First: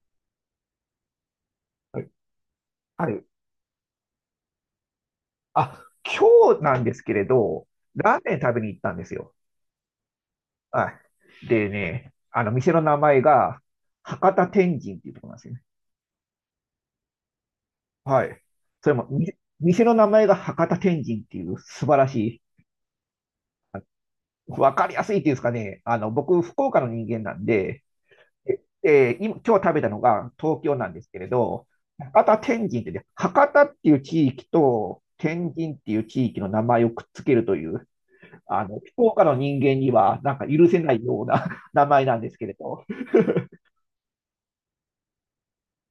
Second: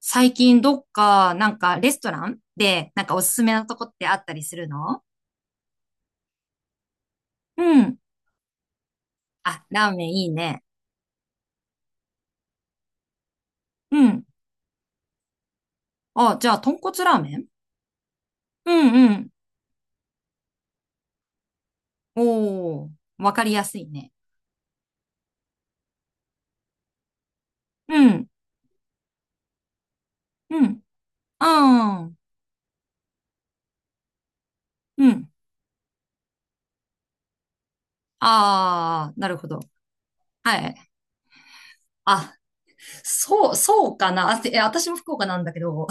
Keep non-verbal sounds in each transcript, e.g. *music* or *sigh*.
最近どっか、なんかレスはい。トランで、なんあかおる。すすめのとこってあったりするの？あ、今日なんですけれうど、ん。ラーメン食べに行ったんですよ。あ、ラーメンいいね。はい。でね、店の名前が、うん。博多天神っていうところなんですよね。あ、じゃあ、豚骨ラーメン？はい。うそれんも、うん。店の名前が博多天神っていう素晴らしい、おー、わかりやすあ、いね。わかりやすいっていうんですかね。僕、福岡の人間なんで、うん、で今日食べたのがう東京ん、なんですけれど、あー、博多天神ってね、博多っていう地域とうん。天神っていう地域の名前をくっつけるという、福あー、岡なのるほ人ど。間には、なんかは許い。せないような *laughs* 名前なんであ、すけれど。そう、そうかな。あ、私も福岡なんだけど、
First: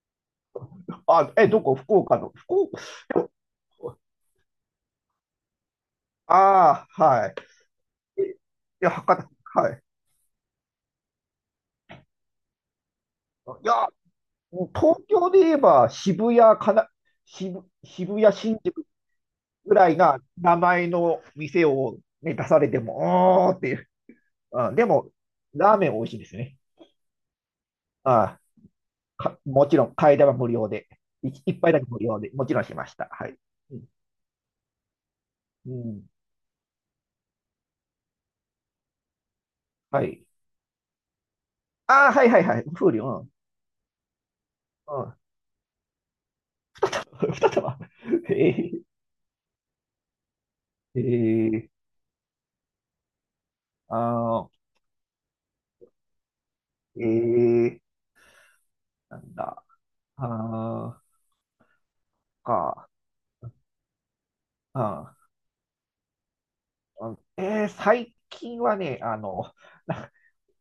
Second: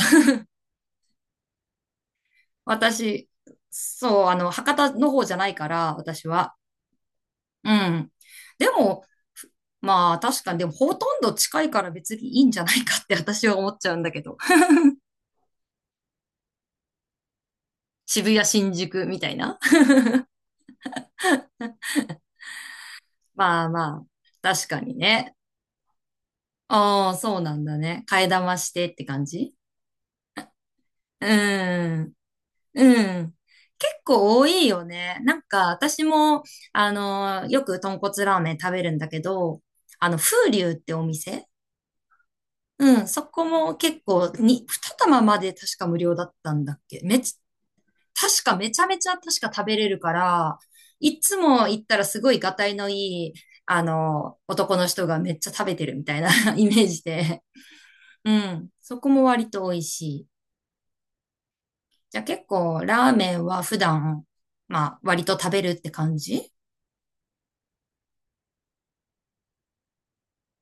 あ、え、どこ福岡の、福 *laughs* 岡、私、そう、あの、博多の方じゃないから、私は。ああ、はい。うん。えいでや、も、博ふ多、はい。まあ確かに、でもほとんど近いから別にいいんじゃないかって私はい思っや、ちゃうんだけど。もう *laughs* 東京で言えば渋谷かな、渋、渋渋谷谷、新新宿宿みたいな。ぐ *laughs* らいな名前の店を、ね、出されても、おーっまてあいう。まあ、確うん、かでにも、ね。ラーメン美味しいですね。ああ、そうなんだね。替えあ玉してってあ、感じ？もちろん、替え玉無料で。う一杯だけ無ん。料で、もちろんしましうた。はん。い。うん。結構多いよね。なんかう私ん。も、あの、よく豚骨ラーメン食べるんだけど、はあの、い。風流ってお店。ああ、はいはいはい。う風流、ん、うそん。こも結構に、う二ん。玉まで確か無料だったんだっけ。*laughs* 二玉。*laughs* 確かめえちー、ゃめちゃ確か食べれるから、えいつもー、行ったらすごいがたいのいい、あの、あ男の人がめっちゃ食べてるみたいな *laughs* イメーー、ジで。えー、うん。そこなもん割とだ。美味しい。あじゃあー、結構ラーメンは普段、まああ割と食べるって感じ？ー、うん、最近はね、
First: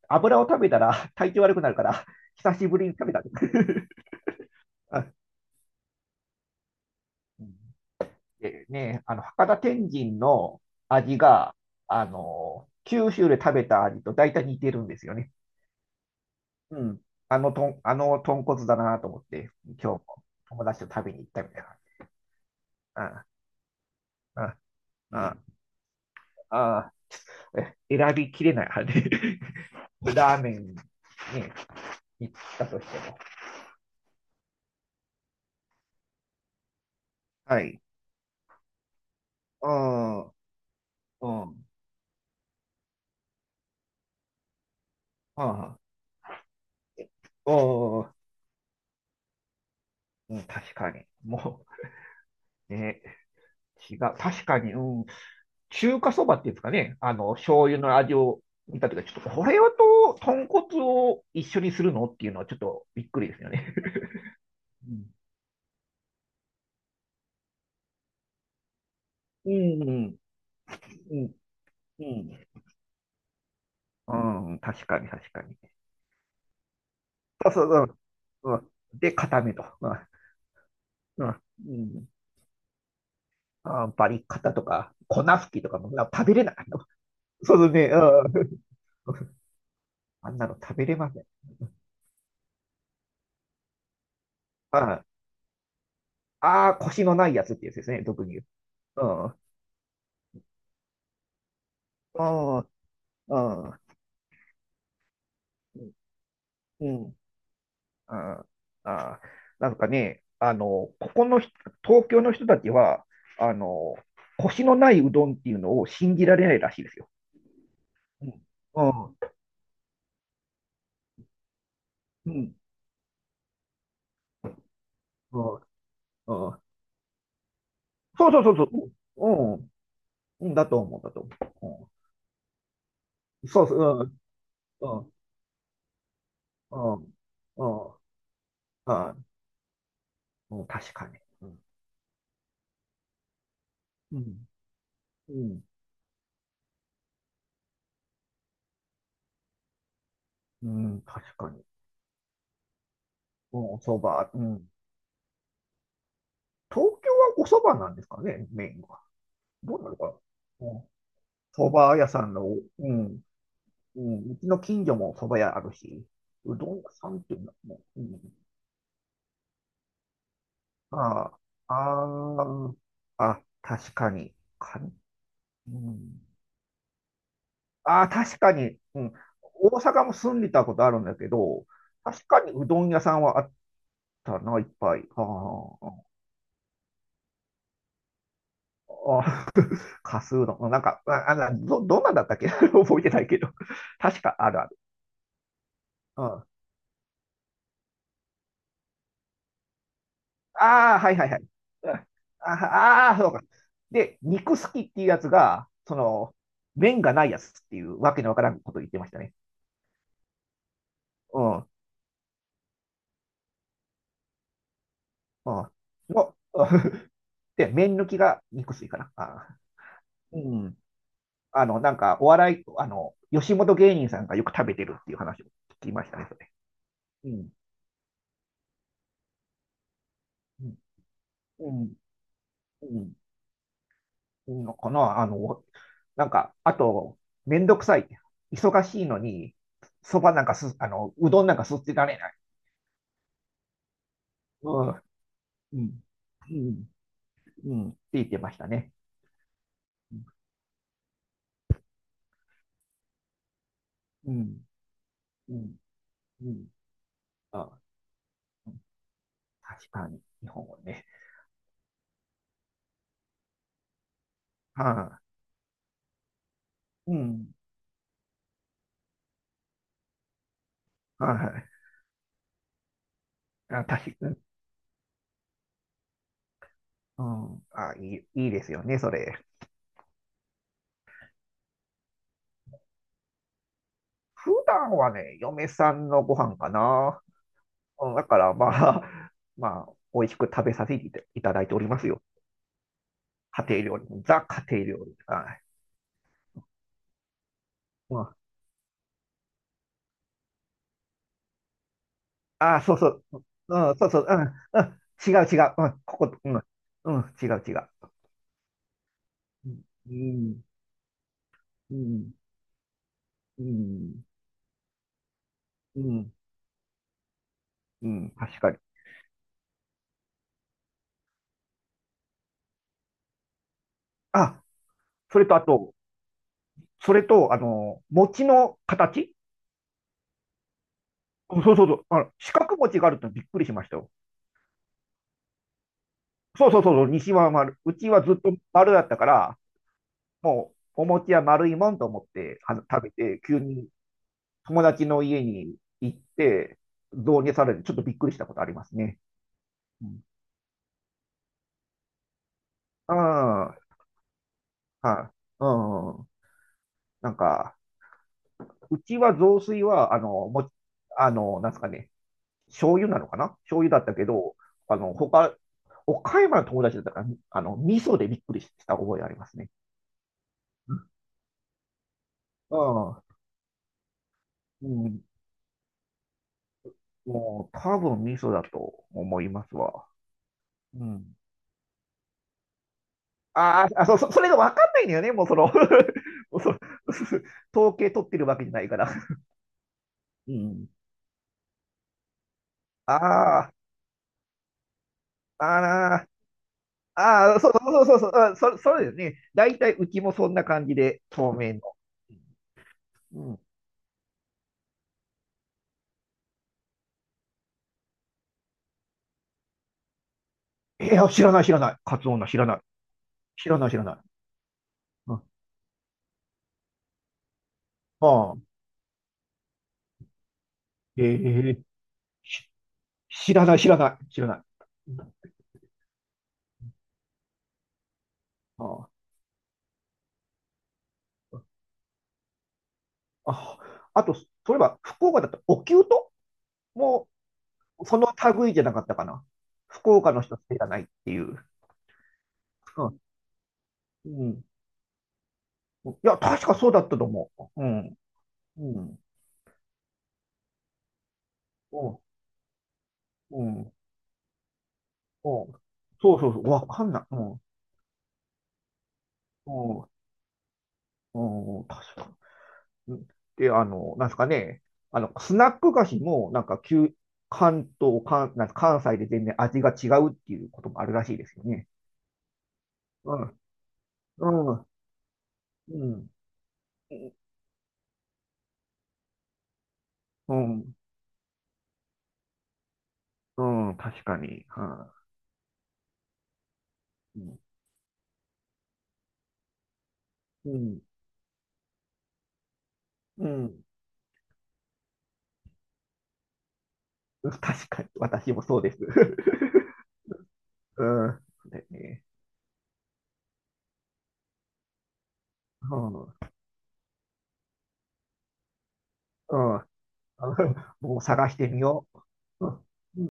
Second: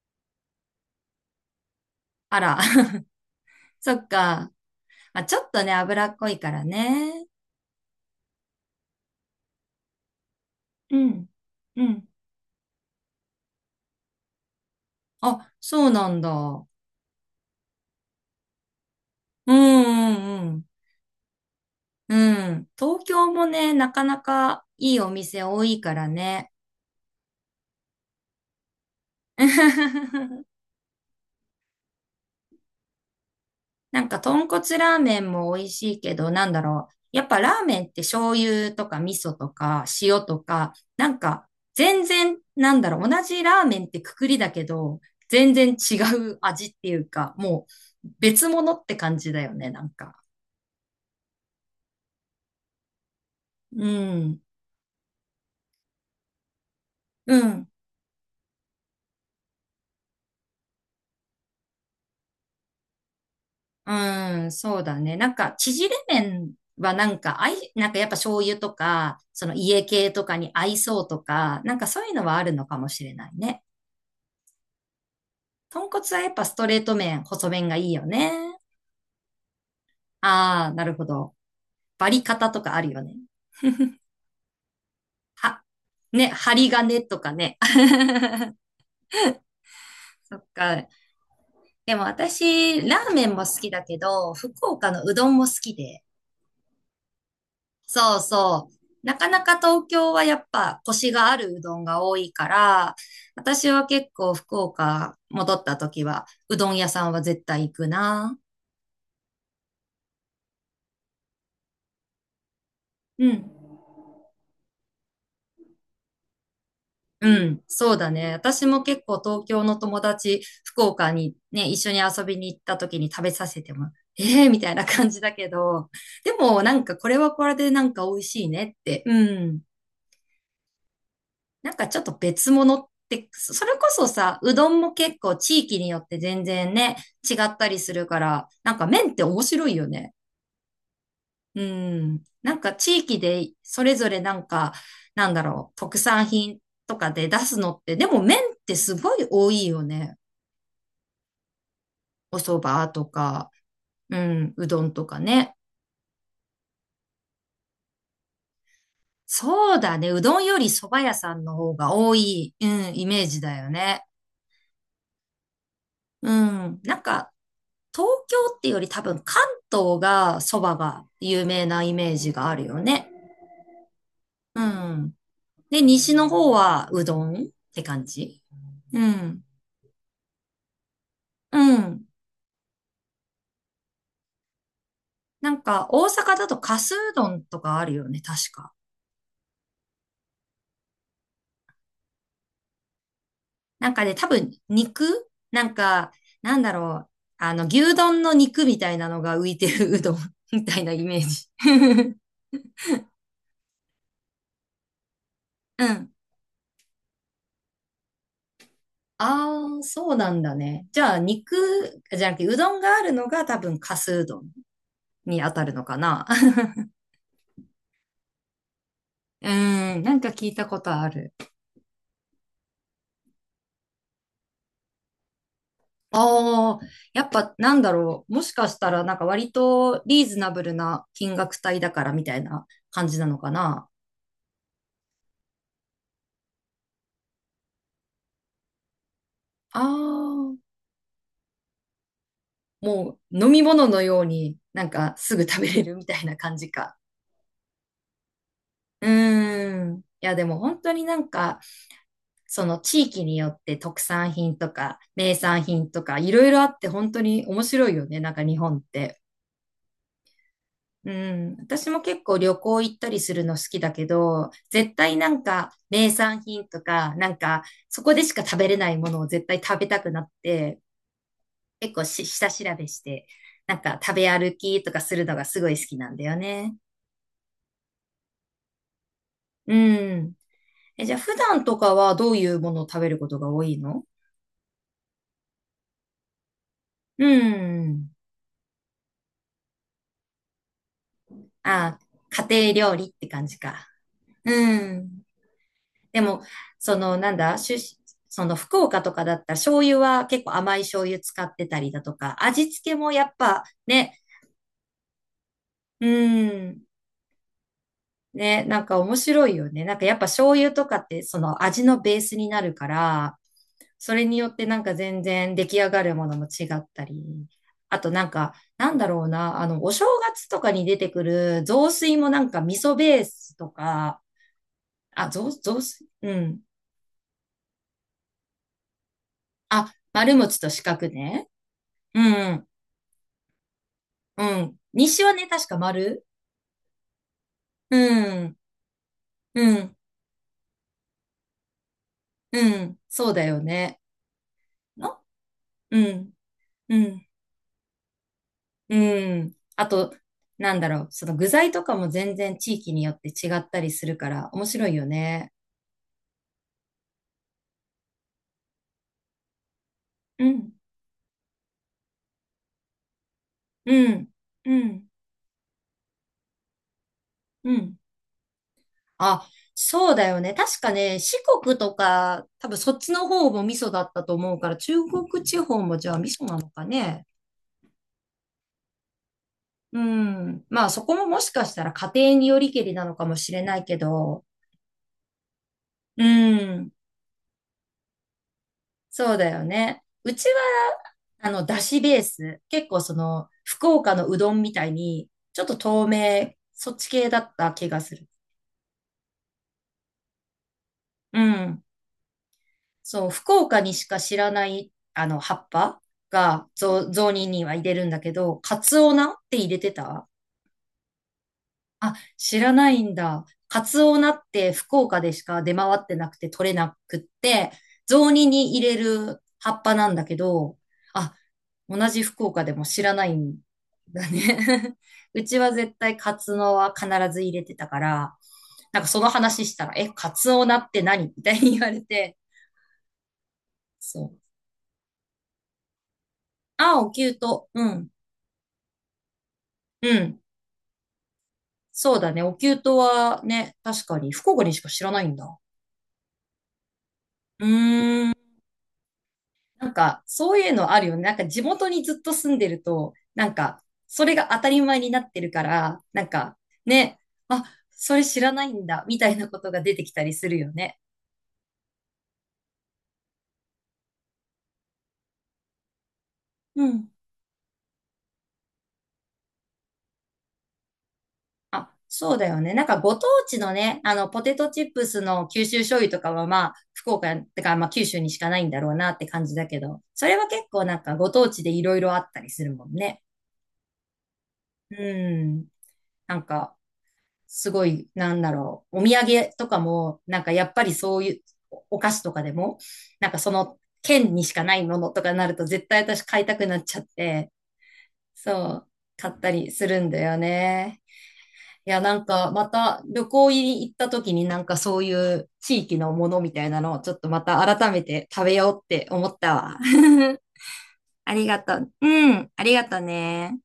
油を食べたら *laughs* 体調悪くなるから、*laughs* あ久ら。しぶりに食 *laughs* べた。そっか。*laughs* あ、まあ、ちょっとね、脂っこいからね。うん、でね、博多天神のう味ん。が、うん。九州で食べた味と大体似てるんですよね。あ、そうなんだ。ううん。あの、とん、あの豚骨だなと思って、ん今日うもん友達と食べに行ったみたいな。うん。うん。東あ京もね、なかなあ、かいいおあ店多いからね。あ、ああ、選びきれない、あれ *laughs*。ラー *laughs* メンに行ったとしても。なんか、豚骨ラーメンも美味しいけど、なんだろう。やっぱはラーい。メンって醤油とか味噌とか塩あとか、なんあ、うか、ん、全然、なんだろう。同じラーメンってくくりだけど、全然ああ、違う味っていうか、おもうー、別物って感じだよね、なんか。うん、確かに。もう、ね、う違う。ん。確かに、うん。中華そばっていうんですかね。う醤ん。油の味を見たときは、ちょっとこれはと、豚骨を一緒にするのっていうのはちょっとびっくりですよね。うん、そううだん、ね。なんか、縮れ麺はなんか、なんかやっぱ醤油とか、そうの家系ん、とかに合いそううとん、か、なんかそういうのはあうるのかもしれないね。ん、うん、確かに、確かに。豚骨はやっぱストレート麺、そ細うそ麺がいいう、よね。うん。うん、で、固めと。うん。ああ、なるほうん。ど。うん、バリ方とかあるよね。あー、バリカタとか、粉吹きは、とかもな食ね、べれない。針金とかそね。*laughs* うですね。うん。*laughs* あんそっなの食べか。れません。でも私、ラーメンも好きだけど、福岡あのうどんも好きで。あー、腰のないやつってやつですね、そう特に。そうう。なん。かうなか東京はやっぱコシがあるうどんが多いかん。うん。ら、私あはあ、結構福岡戻った時は、うどん屋うさんん。は絶対行くな。ああ、あー、なんかね、あの、ここの人東京の人たちは、うあん。の、腰のないうどんっていうのを信じられないらしいですよ。うん、そうだうね。ん。私もう結ん。構東京の友達、福岡にね、一緒に遊うびん。に行った時に食べさせても、ええみたいな感じだけうん。ど、でうん、もなんかこれはこれでなんか美味そうそうしいそうねっそて、うう。うん。ん。うん、だと思う、だとなんか思ちょっと別物って、う。うん、そそそうれこそそう、さ、うどんもうん、結構地域によって全然うん、ね、違っうたりん、うすん、るから、なんか麺っあ、て面白いよね。うん、確かに。うん、うん。なんか地域でそれぞうれなんん、か、なんうだん、ろう、特産品とかで出すのって、でも麺ってすごい多いよね。うん、確かに。お蕎麦とか、うん、そうば、うん、うん。どんとかね。東京はおそばなんですかね、メインは。そどううなのだかね。うどんよな。りうん、蕎麦屋さんのそ方がば屋多さんの、い、ううん、イん、メージだようね。ん、うちの近所もそば屋あるし、ううどんん。屋なんさんっか、ていうのも、う東ん、京ってより多分関東が蕎麦があ有名あ、なイメージがあるあよね。あ、あ、確かに。うん。うで、西ん、の方はうどんってあ感あ、確じ。かに、ううん。ん。大阪も住んでたことあるんだけうど、ん。確かにうどん屋さんはあったな、いっぱい。あなんか、大ー、阪だとかすうどんとかあるよね、確か。あー、*laughs* かすうどん。なんか、あ、あなど、どんなんだったっけ *laughs* 覚えてないけど。なんかね、確多かあ分、るある。肉なんか、うん。あなんだろう。あの、牛丼の肉みたいなのが浮いてるうどん *laughs* みたいなあ、イはいメーはいはい。ジ。うん、 *laughs* ああ、ーそうか。で、肉好きっていうやつが、うそん。の、麺がないやつっていうわけのわからんこと言ってましたね。ああ、そうなんだね。じゃあ、うん。肉、うん。じゃなくて、うどんがあるのが多分、かすうどんに当たるのかな。う *laughs* ん *laughs* で、麺抜きが肉吸いかな。うあーん、なんかー、聞ういたん。ことある。なんか、お笑い、吉本芸人さんがよく食べてるっていう話を聞きましたね、それ。ああ、やうっん。ぱなんだろう。もしかしたらなんか割とリーズナブうルん。な金額う帯だん。からみたいな感うじなのかな。ん、のかな、なんか、あと、めんどくさい。忙しいのに、あそばなんかあ、す、あの、うどんなんかすってられない。もう飲み物のようにうなんん。かすぐ食べうれるん。みたいなう感じん。か。うん。って言ってましたね。うーん。いうん。やでも本当になんかその地域によって特産品とか名う産ん。品とかいろういろあん。って本当に面あ、白いよね。なんか日本って。確かに、日本語ね。うん。私も結構旅行行ったりするの好きだけど、は絶対あ、なんか名産品とうかなんん。かそこでしか食べれないものを絶対食べたくなって、は結構下調べして、い、なんあ、か確食かべに。歩きとかするのがすごい好きなんだよね。うん。あ、いい、いいですよね、それ。うん。え、じゃあ普段とかはどういうものを食べることが多いの？普段はね、嫁さんのご飯かな。ううん。ん、だからまあ、*laughs* まあ、美味しく食べさせていただいておりあ、ますよ。家庭料理って感じ家庭か。料理。ザう家庭料理。ん。はい。でも、その、なんだ、うん、その福岡とかだったら醤油は結構甘い醤油使ってたりだとか、味ああ、付そけうそもう。やっぱうん、そうそね、う。うん、うん、違う違う。うん、うここ、うん、ん。うん、違う違う。ね、なんか面白いうよん、ね。なんかうやっぱ醤ん、油とかってその味うのベーん、スになるから、それによってなんか全然出来上うがるもん、のも違ったり、あうとなん、んか、確かに。なんだろうな、あの、お正月とかに出てくる雑炊もなんか味噌ベースとか、あ、あ、それ雑、とあ雑と、炊うん。それと、餅の形、あ、丸餅と四角ね。うん、そうそうそう。う四ん、角餅があるってびっくりしましたよ。うん。西はね、確か丸。そうそうそうそう、西は丸。ううちはずっとん、丸だったから、うん、もうお餅は丸いもんと思ってうはん。食べそうて、だ急よにね。友達のの家にう行っん、て、うん。導入されて、ちょっとびっくりしたことありますうね。ん。あうと、ん。なんだろう、その具材とかも全然地域によって違っあたりするから面白いよあ、はね。い。うん。なんか、うちは雑炊は、あうの、も、ん、あの、なんすかね、醤油なのかな、醤油だっうたけん、ど、うあん、の、他、岡山の友達だったから、うん。味噌でびっくりした覚えありまあ、すね。そうだよね。確かね、四国とか、多う分そっちん。の方も味噌だったと思うから、う中ん。国地方もじゃあ味噌なのかね。もう多分ミソだと思いますうわ。ん。まあうそこもん。もしかしたら家庭によりけりなのかもしれないあけーあ、そど、れがわかんないんだよね、もうその う *laughs* もうそ、ん。*laughs* 統計取ってるわけじゃないから。そうだよね。うちうは、ん。あの、だしベース。結構その、ああ、福岡のうどんみたいに、ちょっと透あー、明、そっち系だっあー、そうた気そがうそすうそる。う、それですね。大体うちもそんな感じで、う透明の。ん。そう、う福ん。岡にしか知らない、あの、葉っぱが、雑煮には入れるんだけど、カツオナって入れてた？いや、知らない、知らない。あ、カツオ女、知知ららない。ないんだ。知らカない、知らツない。オナって福岡うでん。しか出回ってなくて取れなくって、雑煮ああ、に入れる葉っぱなんだけど、あ、ええ、同じ福岡でも知らない知んらない、知らなだい、知らない。ね。う *laughs* うん、ちは絶対カツオは必ず入れてたから、なんあかその話したら、え、カツオナって何みたいに言われて、あ、あ、あそと、う。そういえば、福岡だったら、お灸とあ、おも、灸と、うん、その類じゃなかったかな。福う岡ん。の人知らないっていう。そうだね。お灸とうん。はね、確かに福岡にしか知らないんだ。うん。いや、確かそうだったと思うう。うん。ーん。うん。なんか、そういうのあるよね。なんか、地元にうずん。っと住んでると、なんうん。うか、ん。それが当たり前になってるそかうら、なんそうそか、う。わかんね、ない。うん。あ、それ知らないんだ、みたいなこうとが出てん。きたりするよね。うん。確かに。うん。で、なんですかね。スナック菓子も、なんか、うん。関東、関、なんか関西で全然味が違うっていうこともあるらしいですよね。あ、そうだよね。なんか、ご当うん。地のね、あの、ポテトうチん。ップスの九州う醤油とん。かは、まあ、福うん。岡、てか、まあ、九州にしかないんだろうなって感じだけど、それはう結構ん。なんか、ご当地でいろいろあったりするもんね。うん、確かに。はうん。なんか、い、うん。すごい、なんだろう、お土産とかも、なんかやうっぱりん。そういうお菓子とかでも、なんかうそのん。県にしかないものとかになると絶対私買いたくなっちゃっ *laughs* て、確かに、私そもそうう、です。*laughs* 買ったりするんだよね。うん。でいや、なね。んかまた旅行に行った時になんかそういう地う域のん。うものん。みたいなのをちょっとまた改めて食べようって思っ *laughs* たもわ。う *laughs* あり探しがてとみう。ようん、あう。うりん。がとうね。